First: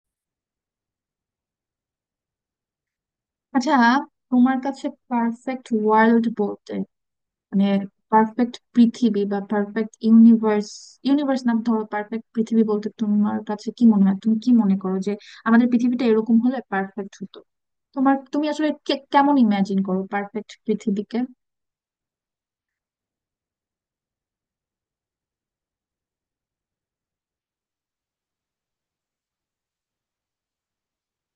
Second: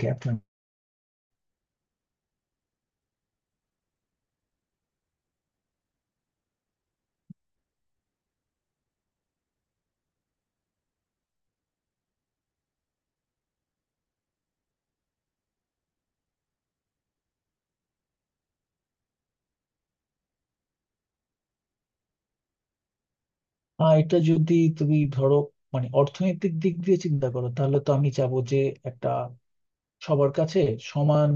Gap. আচ্ছা, তোমার কাছে পারফেক্ট ওয়ার্ল্ড বলতে মানে পারফেক্ট পৃথিবী বা পারফেক্ট ইউনিভার্স। ইউনিভার্স না, ধরো পারফেক্ট পৃথিবী বলতে তোমার কাছে কি মনে হয়? তুমি কি মনে করো যে আমাদের পৃথিবীটা এরকম হলে পারফেক্ট হতো? তুমি আসলে কেমন ইমাজিন করো পারফেক্ট পৃথিবীকে? আর এটা যদি তুমি ধরো মানে অর্থনৈতিক দিক দিয়ে চিন্তা করো, তাহলে তো আমি চাবো যে একটা সবার কাছে সমান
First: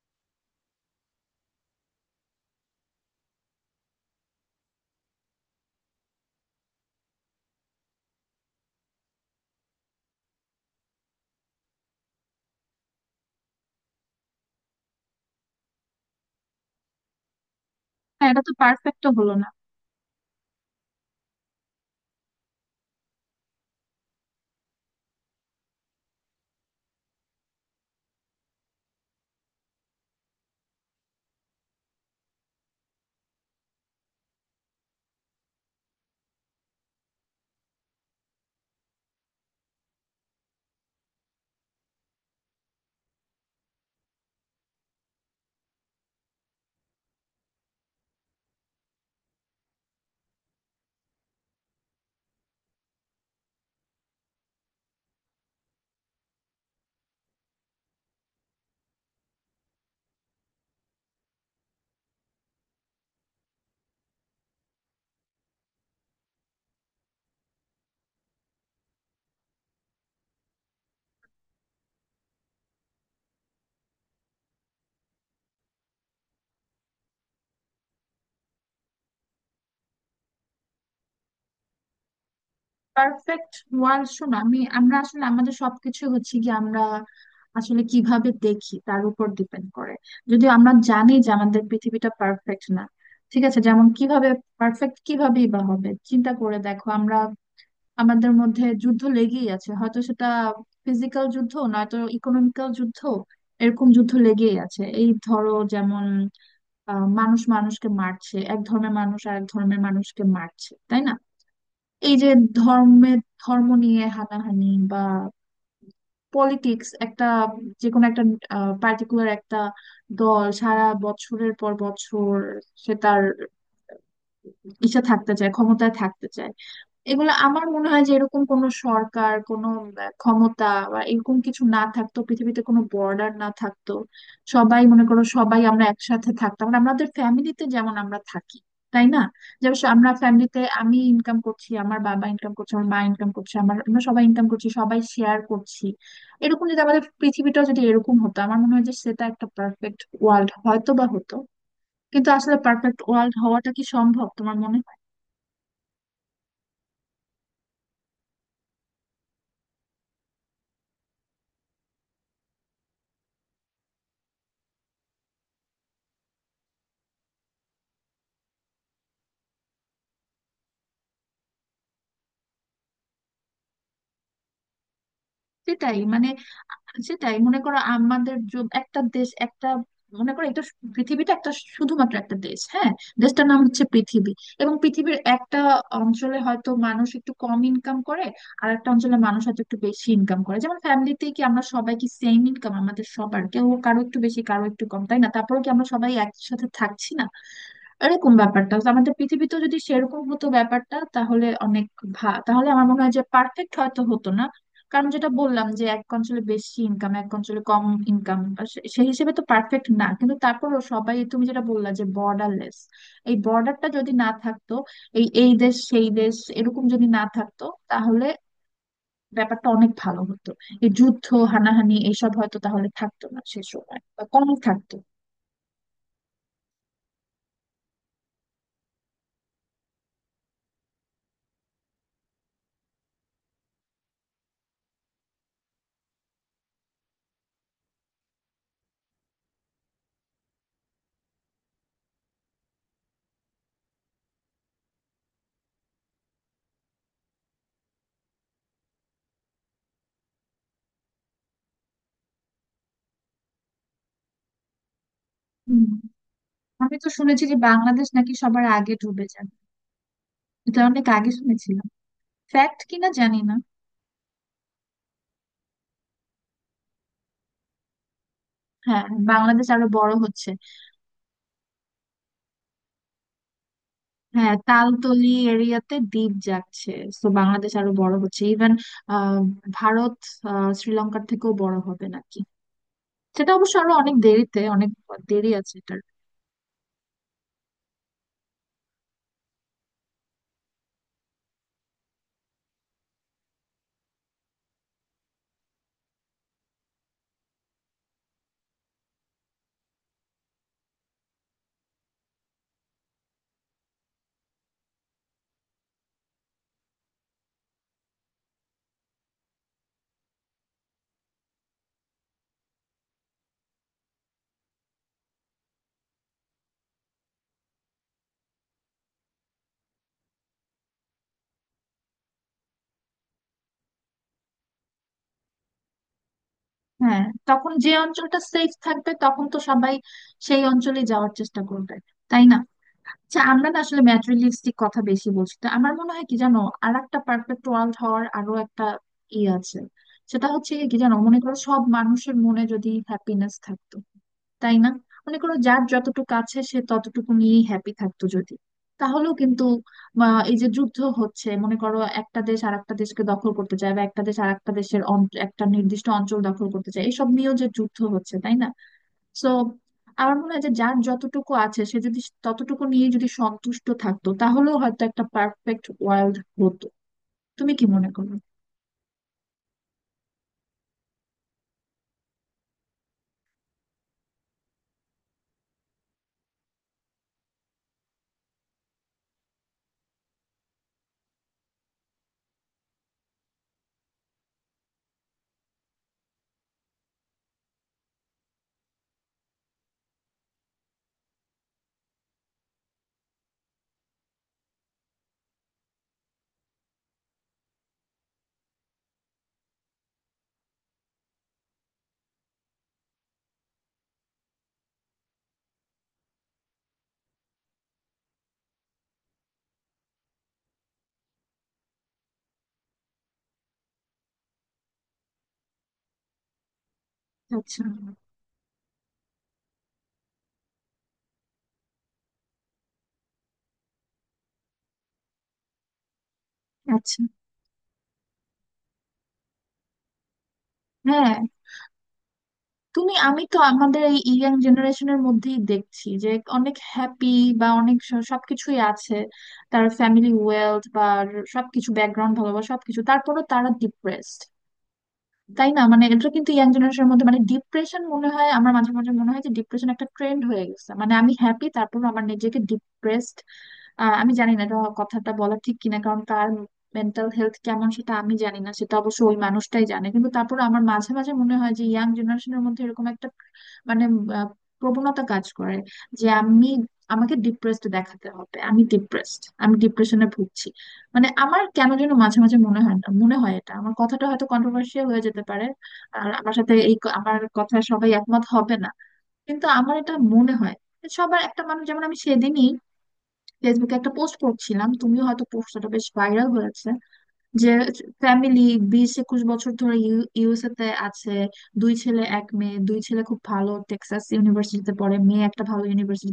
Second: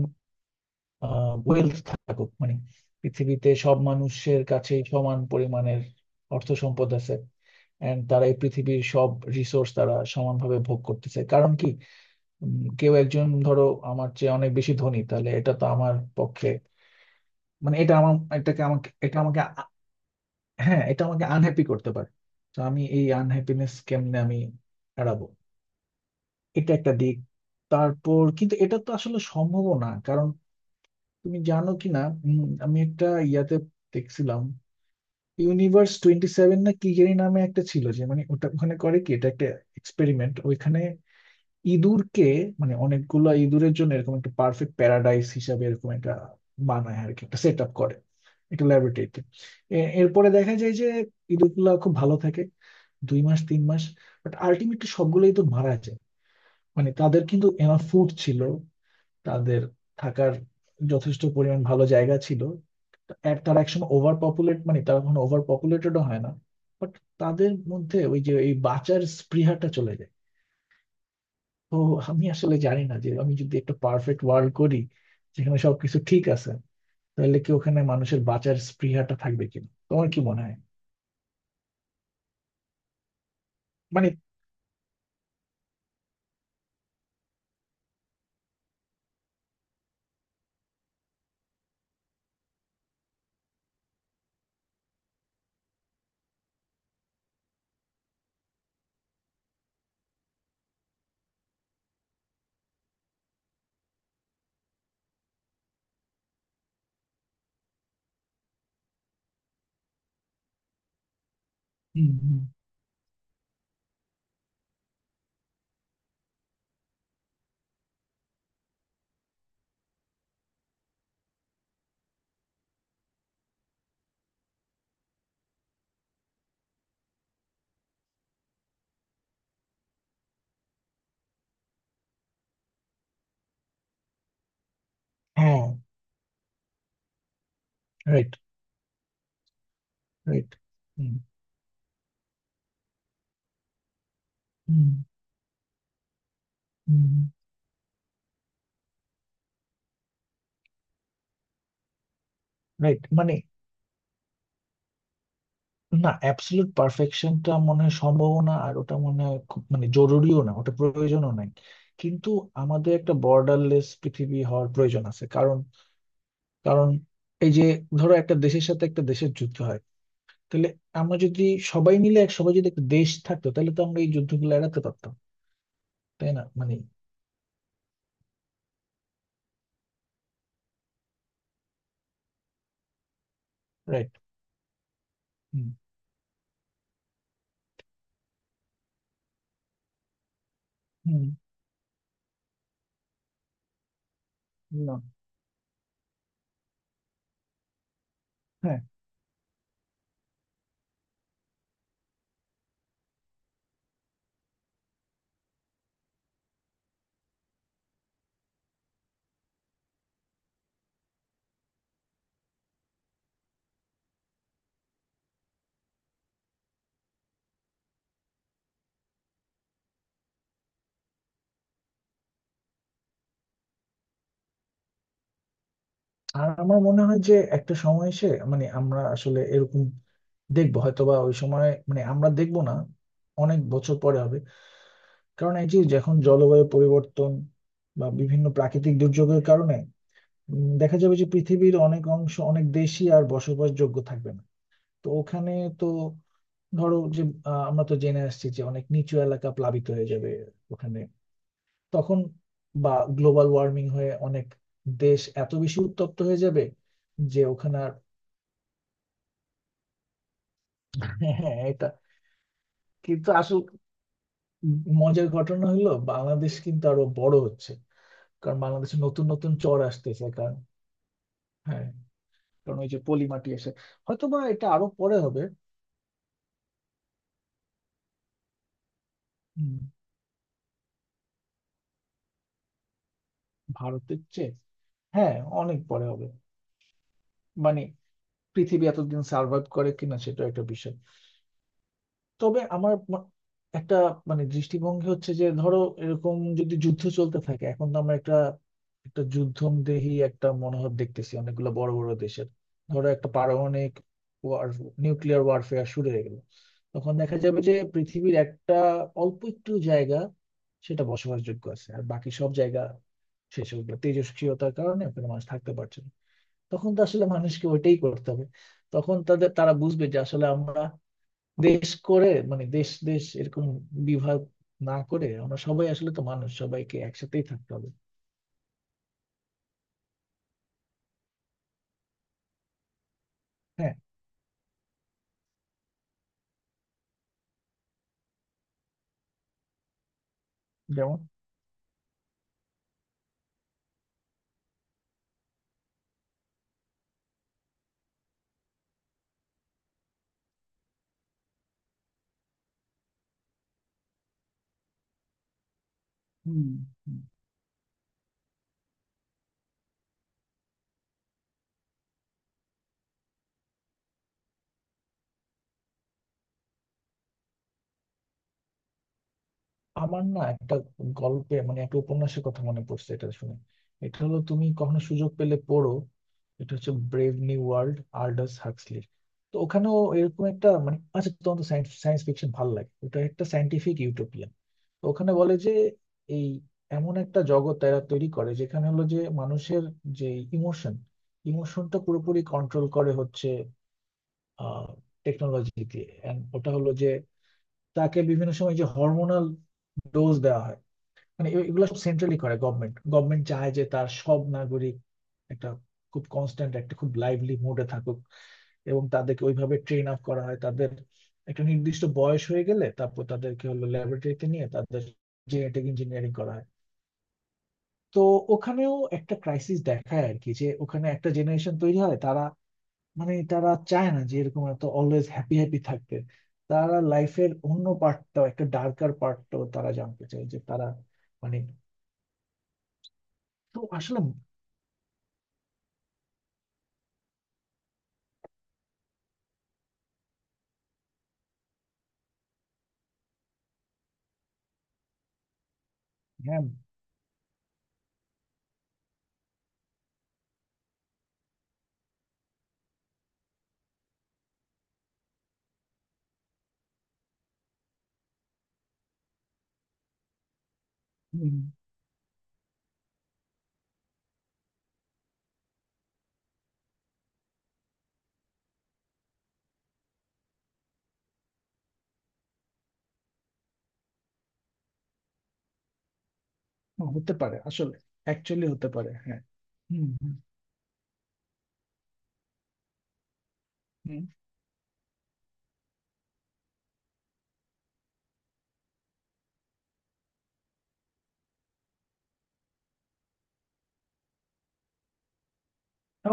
ওয়েলথ থাকুক, মানে পৃথিবীতে সব মানুষের কাছেই সমান পরিমাণের অর্থ সম্পদ আছে এন্ড তারা এই পৃথিবীর সব রিসোর্স তারা সমানভাবে ভোগ করতেছে। কারণ কি, কেউ একজন ধরো আমার চেয়ে অনেক বেশি ধনী, তাহলে এটা তো আমার পক্ষে মানে এটা আমার হ্যাঁ, এটা তো এটাকে আমাকে পারফেক্ট এটা হলো আমাকে না। হ্যাঁ, এটা আমাকে আনহ্যাপি করতে পারে। তো আমি এই আনহ্যাপিনেস কেমনে আমি এড়াবো, এটা একটা দিক। তারপর কিন্তু এটা তো আসলে সম্ভব না, কারণ তুমি জানো কি না, আমি একটা ইয়াতে দেখছিলাম ইউনিভার্স 27 না কি জানি নামে একটা ছিল, যে মানে ওটা ওখানে করে কি, এটা একটা এক্সপেরিমেন্ট। ওইখানে ইঁদুরকে মানে অনেকগুলা ইঁদুরের জন্য এরকম একটা পারফেক্ট প্যারাডাইস হিসাবে এরকম একটা বানায় আর কি, একটা সেট আপ করে একটা ল্যাবরেটরিতে। এরপরে দেখা যায় যে ইঁদুরগুলা খুব ভালো থাকে 2 মাস 3 মাস, বাট আলটিমেটলি সবগুলোই তো মারা যায়। মানে তাদের কিন্তু এনাফ ফুড ছিল, তাদের থাকার যথেষ্ট পরিমাণ ভালো জায়গা ছিল, এক তারা একসময় ওভার পপুলেট মানে তারা কখনো ওভার পপুলেটেডও হয় না, বাট তাদের মধ্যে ওই যে এই বাঁচার স্পৃহাটা চলে যায়। তো আমি আসলে জানি না যে আমি যদি একটা পারফেক্ট ওয়ার্ল্ড করি যেখানে সবকিছু ঠিক আছে, তাহলে কি ওখানে মানুষের বাঁচার স্পৃহাটা থাকবে কিনা, তোমার কি মনে হয়? পারফেক্ট ওয়ার্ল্ড মানে শো না, আমরা আসলে আমাদের সবকিছু হচ্ছে কি, আমরা আসলে কিভাবে দেখি তার উপর ডিপেন্ড করে। যদিও আমরা জানি যে আমাদের পৃথিবীটা পারফেক্ট না। ঠিক আছে, যেমন কিভাবে পারফেক্ট কিভাবেই বা হবে, চিন্তা করে দেখো আমরা, আমাদের মধ্যে যুদ্ধ লেগেই আছে, হয়তো সেটা ফিজিক্যাল যুদ্ধ নয়তো ইকোনমিক্যাল যুদ্ধ। এরকম যুদ্ধ লেগেই আছে, এই ধরো যেমন মানুষ মানুষকে মারছে, এক ধর্মের মানুষ আর এক ধর্মের মানুষকে মারছে, তাই না? হুম, এই যে হুম, ধর্মে ধর্ম নিয়ে হানাহানি, বা পলিটিক্স, একটা যে কোনো একটা পার্টিকুলার একটা দল সারা বছরের পর বছর সে তার ইচ্ছা থাকতে চায়, ক্ষমতায় থাকতে চায়। এগুলো আমার মনে হয় যে এরকম কোনো সরকার, কোনো ক্ষমতা বা এরকম কিছু না থাকতো, পৃথিবীতে কোনো বর্ডার না থাকতো, সবাই মনে করো সবাই হ্যাঁ। আমরা একসাথে থাকতাম, মানে আমাদের ফ্যামিলিতে যেমন আমরা রাইট, থাকি, তাই না? যেমন আমরা রাইট। ফ্যামিলিতে আমি হুম, ইনকাম করছি, আমার বাবা ইনকাম করছে, আমার মা ইনকাম করছে, আমরা সবাই ইনকাম করছি, হুম। সবাই শেয়ার করছি। এরকম যদি আমাদের পৃথিবীটাও যদি এরকম হতো, আমার মনে হয় যে সেটা একটা পারফেক্ট ওয়ার্ল্ড হয়তো বা হতো। কিন্তু আসলে পারফেক্ট রাইট, ওয়ার্ল্ড মানে হওয়াটা কি সম্ভব তোমার মনে হয়? না, অ্যাবসলিউট পারফেকশনটা মনে হয় সম্ভবও না, আর ওটা মনে হয় খুব মানে জরুরিও না, ওটা প্রয়োজনও নাই। কিন্তু আমাদের একটা বর্ডারলেস পৃথিবী হওয়ার প্রয়োজন আছে, কারণ কারণ এই যে ধরো একটা দেশের সাথে একটা দেশের যুদ্ধ হয়, তাহলে আমরা যদি সবাই মিলে এক সবাই যদি একটা দেশ থাকতো, তাহলে তো আমরা এই যুদ্ধগুলো এড়াতে পারতাম, সেটাই মানে তাই না? মানে সেটাই মনে করো আমাদের একটা দেশ, একটা মনে করো এটা পৃথিবীটা একটা শুধুমাত্র একটা দেশ, হ্যাঁ, দেশটার নাম হচ্ছে রাইট। পৃথিবী। এবং পৃথিবীর একটা হুম, অঞ্চলে হয়তো মানুষ একটু কম ইনকাম করে, আর একটা অঞ্চলে মানুষ হয়তো একটু বেশি ইনকাম করে। যেমন ফ্যামিলিতে হুম। কি আমরা সবাই কি সেম ইনকাম? আমাদের সবার কেউ কারো একটু বেশি, কারো একটু না, কম, তাই না? তারপরেও কি আমরা সবাই একসাথে থাকছি না? এরকম ব্যাপারটা হ্যাঁ। তো আমাদের পৃথিবীতে যদি সেরকম হতো ব্যাপারটা, তাহলে অনেক তাহলে আমার মনে হয় যে পারফেক্ট হয়তো হতো না, কারণ যেটা বললাম যে এক অঞ্চলে বেশি ইনকাম, এক অঞ্চলে কম ইনকাম, সেই হিসেবে তো পারফেক্ট না। কিন্তু তারপরও সবাই, তুমি যেটা বললা যে বর্ডারলেস, এই বর্ডারটা যদি না থাকতো, এই এই দেশ সেই দেশ এরকম যদি না থাকতো, তাহলে ব্যাপারটা অনেক ভালো হতো। এই যুদ্ধ, হানাহানি এইসব হয়তো তাহলে থাকতো না সে সময়, বা কম থাকতো। আর আমার মনে হয় যে একটা সময় এসে মানে আমরা আসলে এরকম দেখবো, হয়তো বা ওই সময় মানে আমরা দেখবো না, অনেক বছর পরে হবে। কারণ এই যে যখন জলবায়ু পরিবর্তন বা বিভিন্ন প্রাকৃতিক দুর্যোগের কারণে দেখা যাবে যে পৃথিবীর অনেক অংশ অনেক দেশই আর বসবাসযোগ্য থাকবে না। তো ওখানে তো ধরো যে আমরা তো জেনে আসছি যে অনেক নিচু এলাকা প্লাবিত হয়ে যাবে, ওখানে তখন বা গ্লোবাল ওয়ার্মিং হয়ে অনেক দেশ এত বেশি হুম, উত্তপ্ত হয়ে যাবে আমি তো যে শুনেছি যে ওখানে। বাংলাদেশ নাকি সবার আগে ডুবে যায়, এটা অনেক আগে হ্যাঁ হ্যাঁ, শুনেছিলাম, এটা ফ্যাক্ট কিনা কিন্তু জানি না। আসল মজার ঘটনা হলো বাংলাদেশ কিন্তু আরো বড় হচ্ছে, কারণ বাংলাদেশে হ্যাঁ, নতুন নতুন বাংলাদেশ চর আরো বড় আসতেছে হচ্ছে। কারণ হ্যাঁ কারণ ওই যে পলি মাটি এসে, হয়তো বা হ্যাঁ, এটা আরো পরে তালতলি হবে। এরিয়াতে দ্বীপ যাচ্ছে, তো বাংলাদেশ আরো বড় হচ্ছে, ইভেন উম, ভারত, শ্রীলঙ্কার থেকেও বড় হবে নাকি। সেটা অবশ্য আরো অনেক ভারতের চেয়ে দেরিতে, অনেক হ্যাঁ, দেরি আছে অনেক এটার। পরে হবে মানে পৃথিবী এতদিন সার্ভাইভ করে কিনা সেটা একটা বিষয়। তবে আমার একটা মানে দৃষ্টিভঙ্গি হচ্ছে যে ধরো এরকম যদি যুদ্ধ চলতে থাকে, এখন তো আমরা একটা একটা যুদ্ধমদেহী একটা মনোভাব দেখতেছি অনেকগুলো বড় বড় দেশের। ধরো একটা পারমাণবিক ওয়ার, নিউক্লিয়ার ওয়ারফেয়ার শুরু হয়ে গেল, তখন দেখা যাবে যে পৃথিবীর একটা অল্প একটু জায়গা সেটা বসবাসযোগ্য আছে আর বাকি সব জায়গা শেষ হয়ে গেল, তেজস্ক্রিয়তার কারণে ওখানে মানুষ থাকতে পারছে না। তখন তো আসলে মানুষকে ওইটাই করতে হবে, তখন তাদের তারা বুঝবে যে আসলে আমরা দেশ করে মানে দেশ দেশ এরকম বিভাগ না করে আমরা সবাই আসলে তো মানুষ, সবাইকে হ্যাঁ, একসাথেই থাকতে তখন হবে। যে অঞ্চলটা সেফ থাকবে তখন তো সবাই সেই অঞ্চলে যাওয়ার চেষ্টা করবে, তাই না? আচ্ছা, আমরা না হ্যাঁ, আসলে ম্যাটেরিয়ালিস্টিক কথা বেশি বলছি, তো আমার মনে হয় কি জানো, আর একটা পারফেক্ট ওয়ার্ল্ড হওয়ার আরো একটা আছে। সেটা হচ্ছে কি জানো, যেমন মনে করো সব মানুষের মনে যদি হ্যাপিনেস থাকতো, তাই না? মনে করো যার যতটুকু আছে সে ততটুকু নিয়েই হ্যাপি থাকতো যদি, তাহলেও কিন্তু এই যে যুদ্ধ হচ্ছে, মনে করো একটা দেশ আর একটা দেশকে দখল করতে চায়, বা একটা দেশ আর একটা দেশের একটা নির্দিষ্ট অঞ্চল হুম। দখল করতে চায়, এসব নিয়েও যে যুদ্ধ হচ্ছে, তাই না? সো আমার মনে হয় যে যার যতটুকু আছে সে যদি ততটুকু নিয়ে যদি সন্তুষ্ট থাকতো, তাহলেও হয়তো একটা পারফেক্ট ওয়ার্ল্ড হতো। তুমি কি মনে করো? আমার না একটা গল্পে মানে একটা উপন্যাসের কথা মনে পড়ছে এটা শুনে। এটা হলো, তুমি কখনো সুযোগ পেলে পড়ো, এটা হচ্ছে ব্রেভ নিউ ওয়ার্ল্ড, আল্ডাস হাক্সলির। তো ওখানেও এরকম একটা মানে, আচ্ছা তোমার তো সায়েন্স ফিকশন ভালো লাগে, ওটা একটা সায়েন্টিফিক ইউটোপিয়ান। তো ওখানে বলে যে এই এমন একটা জগৎ এরা তৈরি করে যেখানে হলো যে মানুষের যে ইমোশন ইমোশনটা পুরোপুরি কন্ট্রোল করে হচ্ছে আহ টেকনোলজি দিয়ে। And ওটা হলো যে তাকে বিভিন্ন সময় যে হরমোনাল ডোজ দেওয়া হয় মানে এগুলো সব সেন্ট্রালি করে গভর্নমেন্ট, গভর্নমেন্ট চায় যে তার সব নাগরিক একটা খুব কনস্ট্যান্ট একটা খুব লাইভলি মুডে থাকুক। এবং তাদেরকে ওইভাবে ট্রেন আপ করা হয়, তাদের একটা নির্দিষ্ট বয়স হয়ে গেলে তারপর তাদেরকে হলো ল্যাবরেটরিতে নিয়ে তাদের জেনেটিক ইঞ্জিনিয়ারিং করা হয়। আচ্ছা। তো ওখানেও একটা ক্রাইসিস দেখায় আর কি, যে ওখানে একটা জেনারেশন তৈরি হয় তারা মানে তারা চায় না যে এরকম এত অলওয়েজ হ্যাপি হ্যাপি থাকতে, তারা আচ্ছা। লাইফের অন্য পার্টটাও একটা ডার্কার পার্টটাও তারা জানতে চায় যে তারা হ্যাঁ। মানে। আমি তো তো আমাদের এই আসলে ইয়াং জেনারেশনের মধ্যেই দেখছি যে অনেক হ্যাপি, বা অনেক সবকিছুই আছে, তার ফ্যামিলি ওয়েলথ বা সবকিছু, ব্যাকগ্রাউন্ড ভালো বা সবকিছু, তারপরও তারা ডিপ্রেসড, তাই না? মানে এটা কিন্তু হ্যাঁ, ইয়াং জেনারেশনের মধ্যে, মানে ডিপ্রেশন মনে হয়, আমার মাঝে মাঝে মনে হয় যে ডিপ্রেশন একটা ট্রেন্ড হয়ে গেছে, মানে আমি হ্যাপি, তারপর আমার নিজেকে ডিপ্রেসড। আমি জানি না এটা কথাটা বলা ঠিক কিনা, কারণ তার মেন্টাল হেলথ কেমন সেটা আমি জানি না, সেটা অবশ্য ওই মানুষটাই জানে। কিন্তু তারপর আমার মাঝে মাঝে হুম, মনে হয় যে ইয়াং জেনারেশনের মধ্যে এরকম একটা মানে আহ, প্রবণতা কাজ করে যে আমি আমাকে ডিপ্রেসড দেখাতে হবে, আমি ডিপ্রেসড, আমি ডিপ্রেশনে ভুগছি। মানে আমার কেন যেন মাঝে মাঝে মনে হয় না, মনে হয় এটা, আমার কথাটা হয়তো কন্ট্রোভার্সিয়াল হয়ে যেতে পারে, আর আমার সাথে এই হতে আমার পারে কথা আসলে, সবাই একমত অ্যাকচুয়ালি হবে হতে না। পারে, হ্যাঁ। কিন্তু আমার হুম, এটা হুম, মনে হয়, সবার একটা মানুষ, যেমন আমি সেদিনই ফেসবুকে একটা হুম। পোস্ট করছিলাম, তুমিও হয়তো, পোস্টটা বেশ ভাইরাল হয়েছে, যে ফ্যামিলি 20-21 বছর ধরে ইউএসএ তে আছে, দুই ছেলে এক মেয়ে, দুই ছেলে খুব ভালো টেক্সাস ইউনিভার্সিটিতে পড়ে, মেয়ে একটা ভালো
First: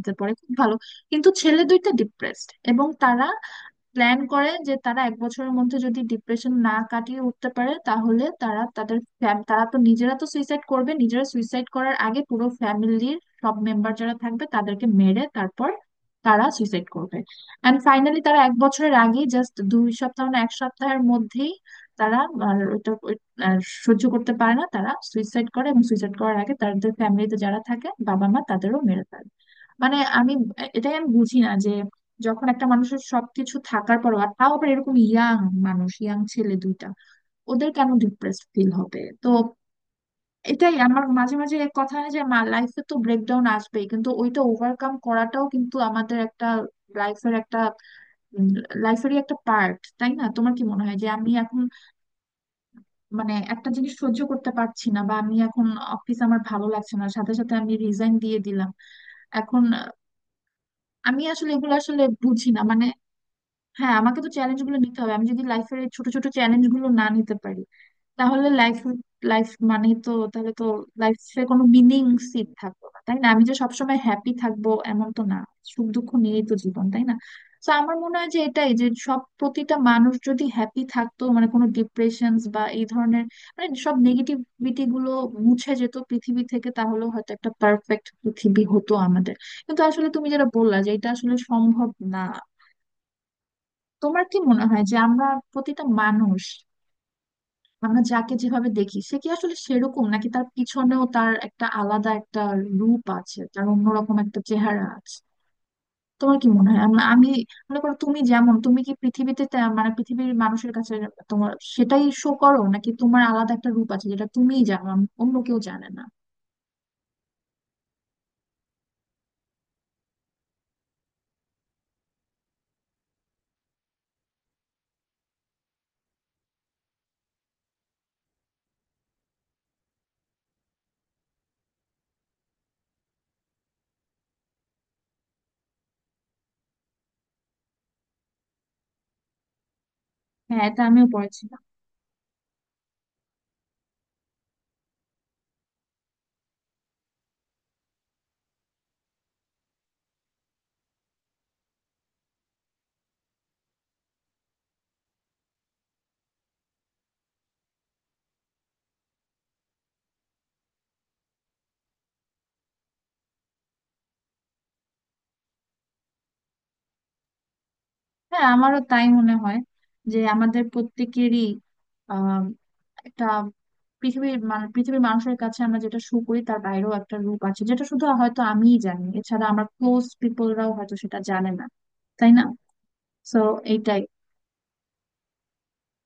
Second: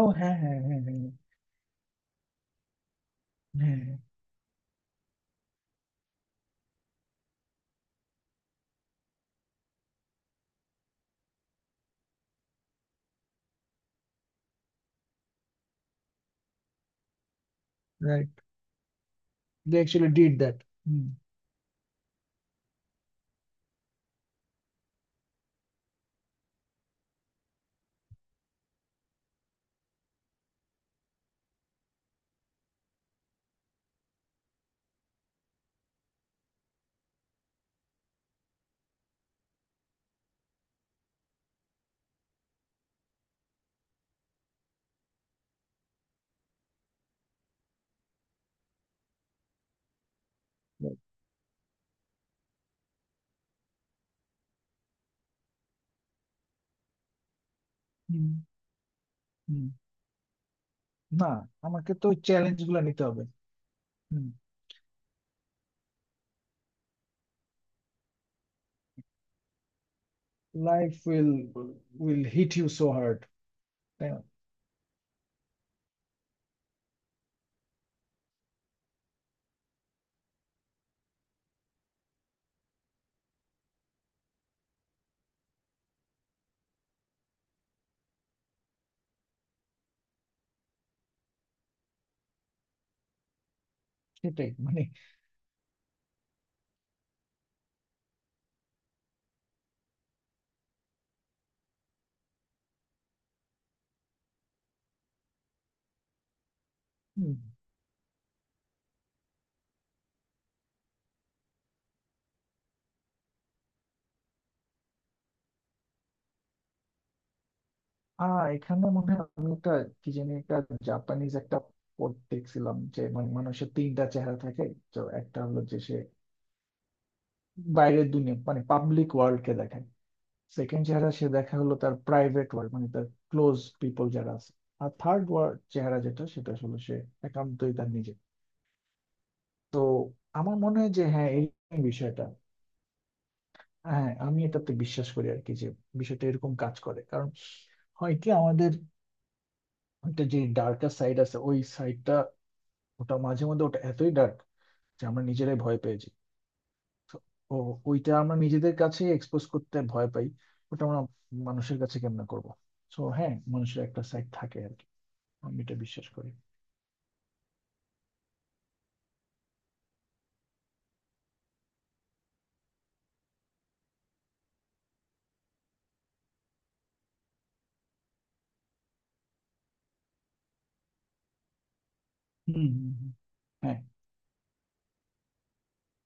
ও পড়ে, হ্যাঁ, খুব হ্যাঁ, ভালো। হ্যাঁ, হ্যাঁ, কিন্তু ছেলে দুইটা ডিপ্রেসড, এবং তারা হ্যাঁ। প্ল্যান করে যে তারা 1 বছরের মধ্যে যদি ডিপ্রেশন না কাটিয়ে উঠতে পারে তাহলে তারা তাদের তারা তো নিজেরা তো সুইসাইড করবে, নিজেরা সুইসাইড করার আগে পুরো ফ্যামিলির সব মেম্বার যারা থাকবে তাদেরকে মেরে তারপর তারা সুইসাইড করবে। এন্ড ফাইনালি রাইট, তারা 1 বছরের আগেই জাস্ট দে দুই অ্যাকচুয়ালি সপ্তাহ ডিড না এক দ্যাট। সপ্তাহের হুম। মধ্যেই তারা, আর আর সহ্য করতে পারে না, তারা সুইসাইড করে, এবং সুইসাইড করার আগে তাদের ফ্যামিলিতে যারা থাকে বাবা মা তাদেরও মেরে ফেলে। মানে আমি এটাই আমি বুঝি না যে যখন একটা মানুষের সবকিছু থাকার পরও, আর তাও আবার এরকম ইয়াং মানুষ, ইয়াং ছেলে দুইটা, ওদের কেন ডিপ্রেসড ফিল হবে? তো এটাই আমার মাঝে মাঝে এক কথা হয় যে লাইফে তো ব্রেকডাউন আসবেই, কিন্তু ওইটা ওভারকাম করাটাও কিন্তু আমাদের একটা লাইফের একটা লাইফেরই একটা পার্ট, তাই না? তোমার কি মনে হয় Right. যে আমি এখন মানে একটা জিনিস সহ্য করতে পারছি না, বা আমি এখন অফিস আমার ভালো লাগছে না, সাথে সাথে আমি রিজাইন হুম, দিয়ে দিলাম এখন, হুম। আমি না, আসলে এগুলো আমাকে আসলে তো বুঝি চ্যালেঞ্জ না গুলো মানে। নিতে হবে। হ্যাঁ, আমাকে হুম। তো চ্যালেঞ্জ গুলো নিতে হবে, আমি যদি লাইফের এই ছোট ছোট চ্যালেঞ্জ গুলো না নিতে পারি তাহলে লাইফ লাইফ মানে তো তাহলে তো লাইফ উইল লাইফে কোনো meaning will sit hit you থাকবে সো না, তাই হার্ড। না? আমি যে সবসময় তাই না? হ্যাপি থাকবো এমন তো না, সুখ দুঃখ নিয়েই তো জীবন, তাই না? তো আমার মনে হয় যে এটাই, যে সব প্রতিটা মানুষ যদি হ্যাপি থাকতো, মানে কোনো ডিপ্রেশন বা এই ধরনের মানে সব নেগেটিভিটি গুলো মুছে যেত পৃথিবী থেকে, তাহলে হয়তো একটা পারফেক্ট পৃথিবী হতো আমাদের। কিন্তু আসলে তুমি যেটা বললা যে এটা আসলে সম্ভব না। তোমার কি সেটাই মনে মানে হয় যে আমরা প্রতিটা মানুষ, আমরা যাকে যেভাবে দেখি সে কি আসলে সেরকম, নাকি তার পিছনেও তার একটা আলাদা একটা রূপ আছে, তার অন্যরকম একটা চেহারা আছে? তোমার কি মনে হয়? আম- আমি হুম। মনে করো তুমি যেমন, তুমি কি পৃথিবীতে মানে পৃথিবীর মানুষের কাছে তোমার সেটাই শো করো, নাকি তোমার আলাদা একটা রূপ আছে যেটা তুমিই জানো, অন্য কেউ জানে না? এখানে মনে হয় আমি একটা কি জানি একটা জাপানিজ একটা পদ দেখছিলাম যে মানে মানুষের তিনটা চেহারা থাকে। তো একটা হলো যে সে বাইরের দুনিয়া মানে পাবলিক ওয়ার্ল্ড কে দেখায়, সেকেন্ড চেহারা সে দেখা হলো তার প্রাইভেট ওয়ার্ল্ড মানে তার ক্লোজ পিপল যারা আছে, আর থার্ড ওয়ার্ল্ড চেহারা যেটা সেটা আসলে সে একান্তই তার নিজে। তো আমার হ্যাঁ, মনে এটা হয় যে আমিও হ্যাঁ পড়েছি। এই বিষয়টা হ্যাঁ, আমি এটাতে বিশ্বাস করি আর কি, যে বিষয়টা এরকম কাজ করে। কারণ হয় কি আমাদের একটা যে ডার্কার সাইড আছে, ওই সাইডটা ওটা মাঝে মধ্যে এতই ডার্ক যে আমরা নিজেরাই ভয় পেয়ে যাই। তো ও ওইটা আমরা নিজেদের কাছে এক্সপোজ করতে ভয় পাই, ওটা আমরা মানুষের কাছে কেমনে করবো। তো হ্যাঁ, মানুষের একটা সাইড থাকে আর কি। আমি এটা বিশ্বাস করি। হ্যাঁ, আমারও তাই মনে হয়, যে আমাদের প্রত্যেকেরই আহ একটা পৃথিবীর মানুষের কাছে আমরা যেটা শো করি তার বাইরেও একটা রূপ আছে, যেটা শুধু হয়তো আমিই জানি, এছাড়া আমার ক্লোজ পিপলরাও হয়তো সেটা জানে না, তাই না? হুম, হুম, হুম, সো হ্যাঁ। এইটাই।